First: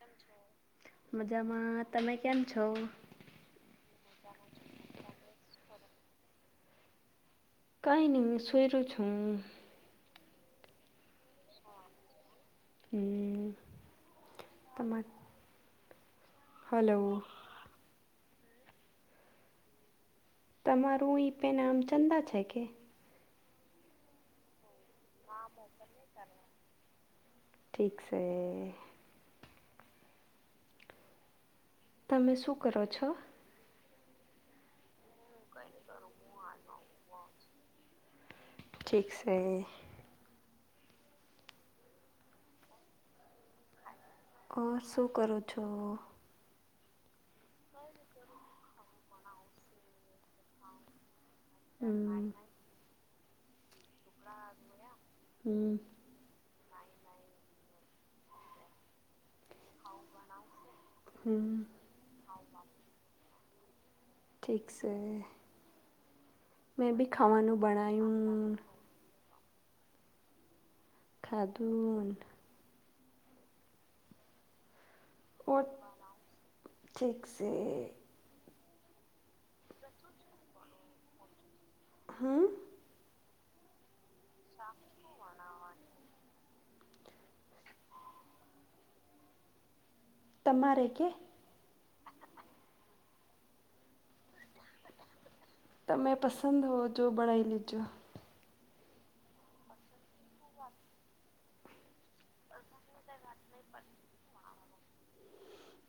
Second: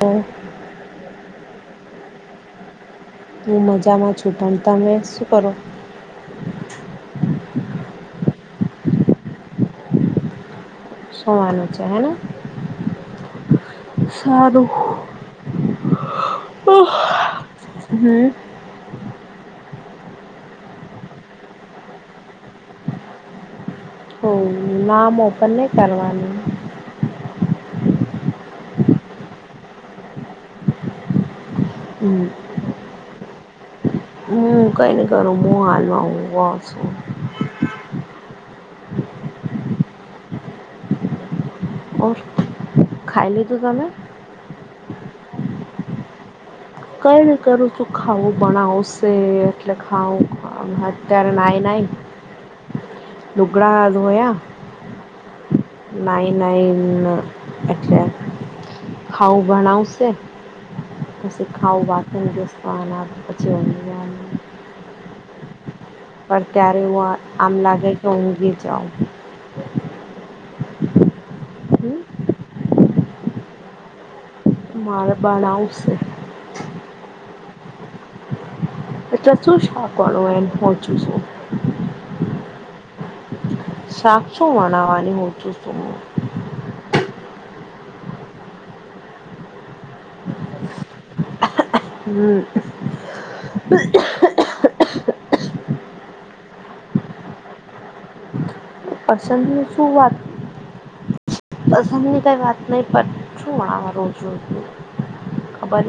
તો મજામાં તમે કેમ છો. હું મજામાં છૂ તમ તમે શું કરો. કઈ નહી સુયરો છું. સુવાનું છે હેને. હમ સારું તમામ હલો હમ તમારું ઈ પે નામ ચંદા છે કે હ નામ ઓપન નહી કરવાનું ઠીક છે હમ તમે શું કરો છો હું કઈ ન કરું હું હાલમાં હુ ગ છું. ઠીક છે ઓ ખાઈ લીધું તમે? હ શું કરો છો? કઈ રીતે કરું છું ખાવું બણાવશે એટલે ખાવું નાઇન આઈ હમ લુગડા ધોયા. હમ નાઇન નાઇન અચ્છા. ખાવું ભણાવશે પછી હમ ખાવું બાકી ન દસતો આ પછી ઊંઘવાનું ઠીક સે પણ ત્યારે હું આમ લાગે કે ઊંઘી બનાયું જાઉં ખાધું હમ ઓ માળબણઉશે. ઠીક છે એટ તોું શ [unintelligible] કરો એમ હું હમ સાક સુ બનાવાની હુ તમારેકે હમ્મ. તમે પસંદ હોવ જો બનાઈ લેજો. પસંદની શું વાત પસંદની કંઈ વાત નહીં પણ શું આ રોજ-રોજનું.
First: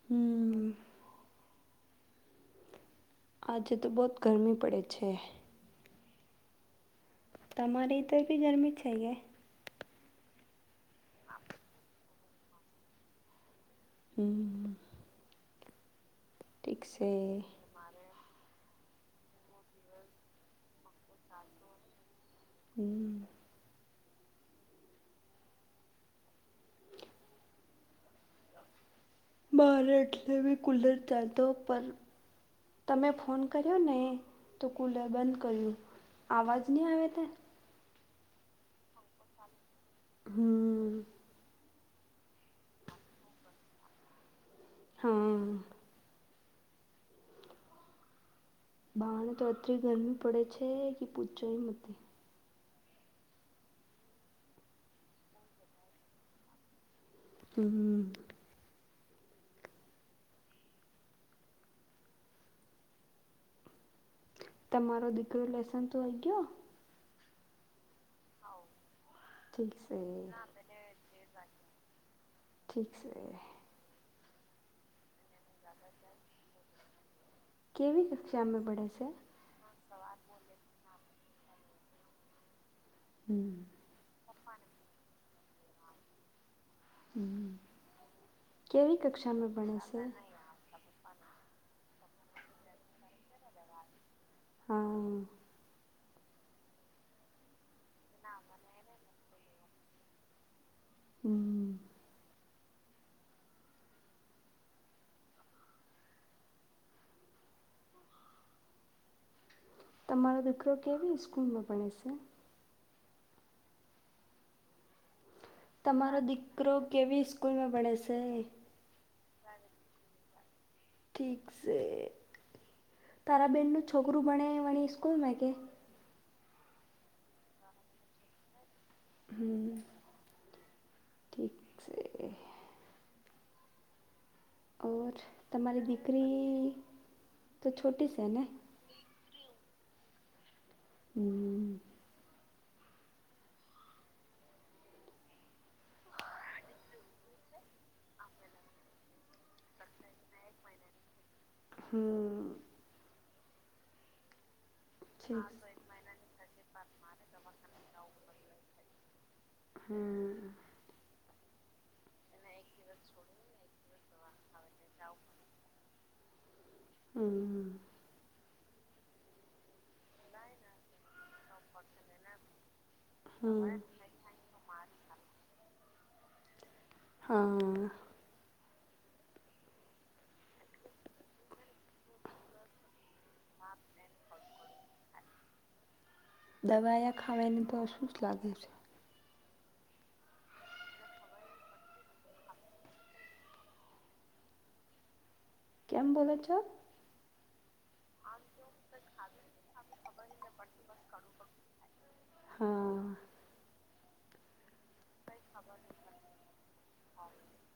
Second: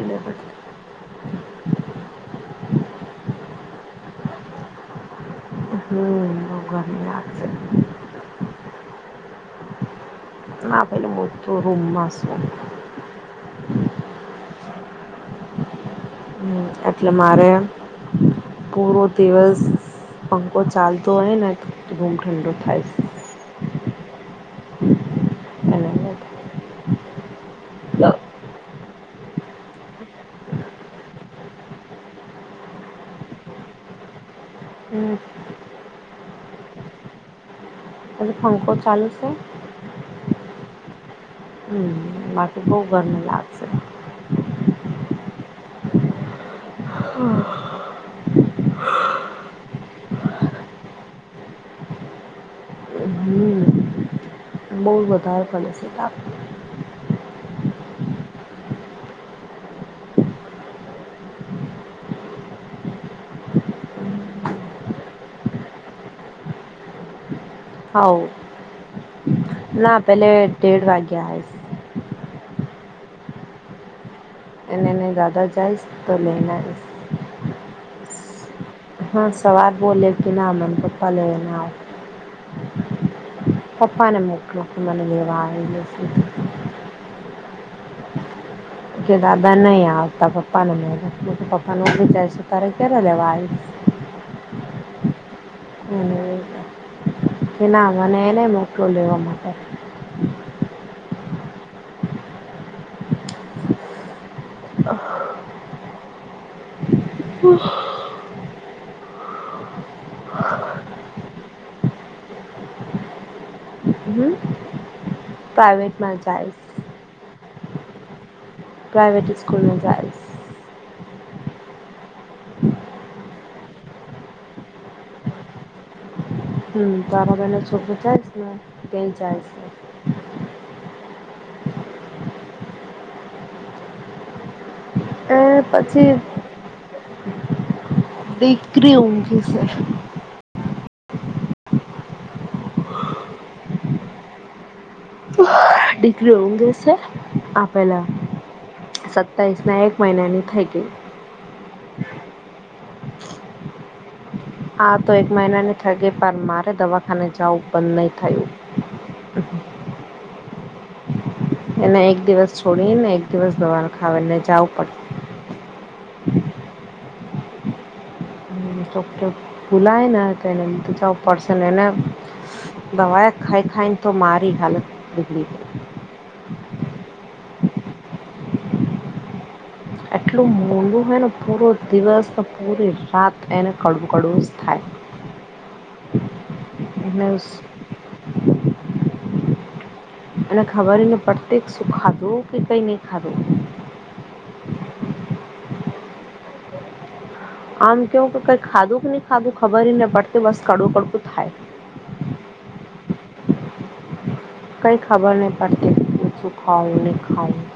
હમ. [unintelligible] આજે તો બહોત ગરમી પડે છે. હમ્મ. [unintelligible] તમારી ત્યાં ભી ગરમી છે [unintelligible] ના પહેલું હું તો રૂમ માં સૂવું. હમ્મ. હમ્મ, એટલે મારે પૂરો દિવસ પંખો ચાલતો હોય ને તો [unintelligible] ઠંડો થાય સે. હમ [unintelligible] મારે એટલે બી કુલર ચાલતો પર. તમે ફોન કર્યો ને તો કુલર બંધ કર્યું. અવાજ નહીં આવે તે? પહેલો પંખો ચાલુ સે. હમ હમ્મ. બાકી બહુ ગરમી લાગશે. હમ્મ. હા. બાર તો એતરી ગરમી પડે છે કી પૂછો હી મત. હમ બહુ વધારે પડે સે કાં. હમ્મ. તમારો દીકરો લેસન તોઈ ગયો? હોવ. ઠીક છે ના પેલે દેઢ વાગે આવે સ. ઠીક સે. એને-એને દાદા જાઈશ તો લેઈ ને આયેશ. કેવી કક્ષામાં ભણ હા સવાર બોવ લેટ ના હાલે એન પપ્પા લઈને આવે. હમ પપ્પાને મોકલો, મને લેવા આવે [unintelligible] હમ કેવી કે દાદા કક્ષામાં ભણે નહીં છે? આવતા, પપ્પાને મોકલો. [unintelligible] પપ્પા [unintelligible] તારે ક્યારે લેવા આવીશ. હા. [unintelligible] કે ના મને એને મોકલો લેવા માટે. હમ્મ-હમ્મ. [inaudible] તમારો દીકરો કેવી સ્કૂલમાં ભણે સે? હમ પ્રાઇવેટમાં તમારો જઈશ દીકરો કેવી સ્કૂલમાં ભણે સે? પ્રાઈવેટ સ્કૂલમાં જાય સ. ઠીક સે. તારા બહેનનું છોકરું ભણે ઈ વાળી સ્કૂલ મે કે? હમ્મ. તારો બહેન નો છોકરો જાઈશ ને તે જાય સે. હમ ઠીક સે. ઓજ. એ તમારી પછી દીકરી તો છ દીકરી ઊંઘે સે. હમ્મ. દીકરી ઊંઘે સે. આ પહેલા સતાઈસના એક મહિનાની થઈ ગઈ. હમ્મ. હા તો એક ઠીક મહિનાની થઈ ગઈ પન મારે દવાખાને જાવું બંધ નહીં થયું. હમ્મ. એને એક દિવસ છોડીને એક દિવસ દવાખાને જાવું પડતું. હમ્મ. [unintelligible] ભૂલાય ને તો એને કીધું જવું પડશે. અને એને દવાયા હમ ખાઈ-ખાઈને તો મારી હાલત બિગડી ગઈ. હા. એટલું મોંઘું હોય ને પૂરો દિવસ, ને પૂરી રાત એને કડવું-કડવું જ થાય. [inaudible] દવાયા એટલે ખાવાને [unintelligible] લાગી છ. અને ખબર નહીં પ્રત્યેક શું ખાધું કે કઈ નહીં ખાધું. કેમ બોલો છો? આમ કેવું કે કંઈ ખાધું કે નહી ખાધું ખબર હી ન પડતી, બસ કડવું-કડવું થાય. હા કંઈ ખબર નહીં, હું શું ખાવું, નહીં ખાવું.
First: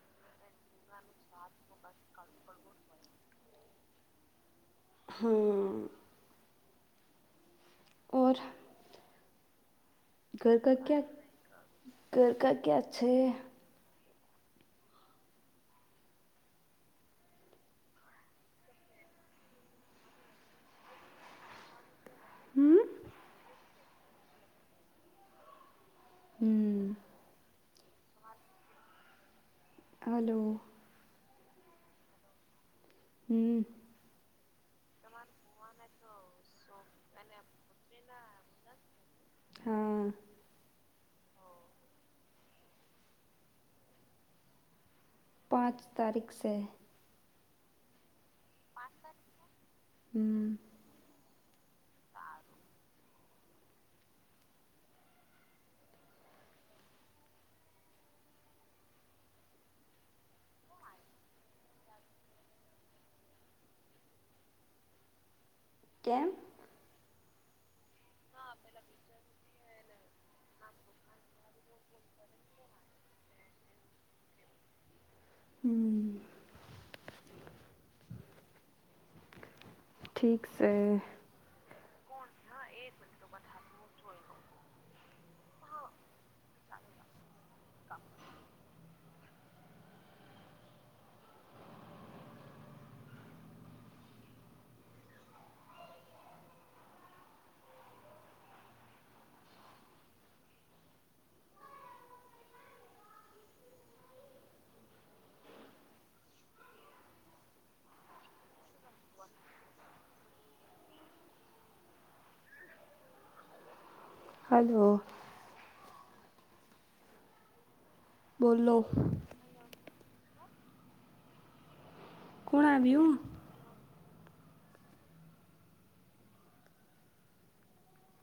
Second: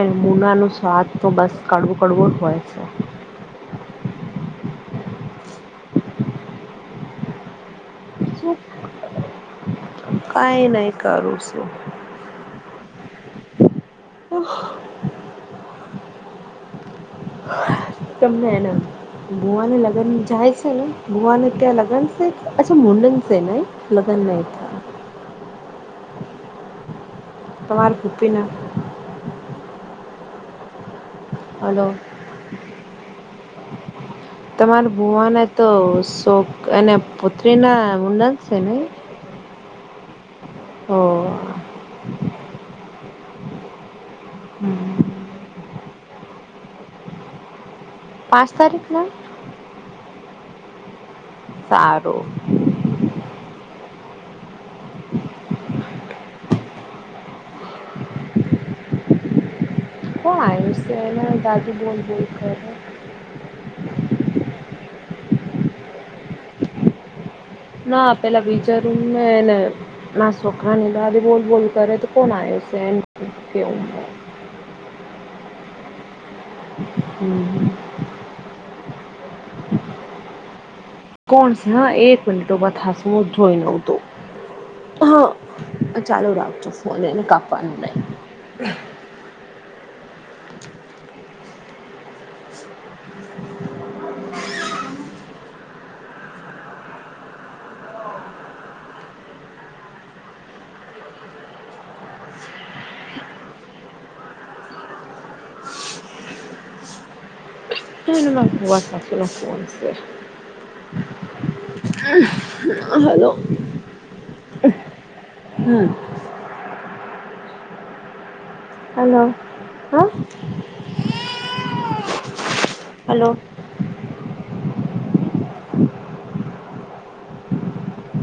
એમ મૂનાનું સ્વાદ તો બસ કડવું કડવો જ હોય છે. હમ્મ. ઔર! કાંઈ નહી કરું સું. ઘર ક ક્યા છે. હ. [unintelligible] તમને એને ભુવાને લગ્ન જાય છે ને ભુવાને ત્યાં લગ્ન હમ અચ્છા મુડન છે ન લગન ન થ હમ. તમામર ભૂપિના. હલો. હલો. હમ. તમારા ભુવાને તો શોક અને પુત્રી ના મુંડન છે નઈ. હા હ. હમ પાંચ તારીખ સે. પાંચ તારીખના? હમ. સારું. કોણ આયુષ્યના દાદી બોલ બોલ કર. કેમ? ના પેલા વિચારું મેને ના સોકરાની બા બોલ બોલ કરે તો કોણ આયુ. સેડ [unintelligible] હમ. હમ હમ. ઠીક સે. કોણ સ હા એક મિનિટો બ હાસ વું જોઈ નવતું [unintelligible] હા ચાલુ રાખજો ફોન એને કાપવાનું નહી. વા સાસુનો ફોન સે. હલો. હલો હમ્મ. બોલો. હલો હા કોણ આવ હલો.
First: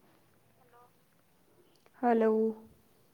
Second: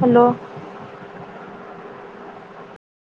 હાલો. હાલો.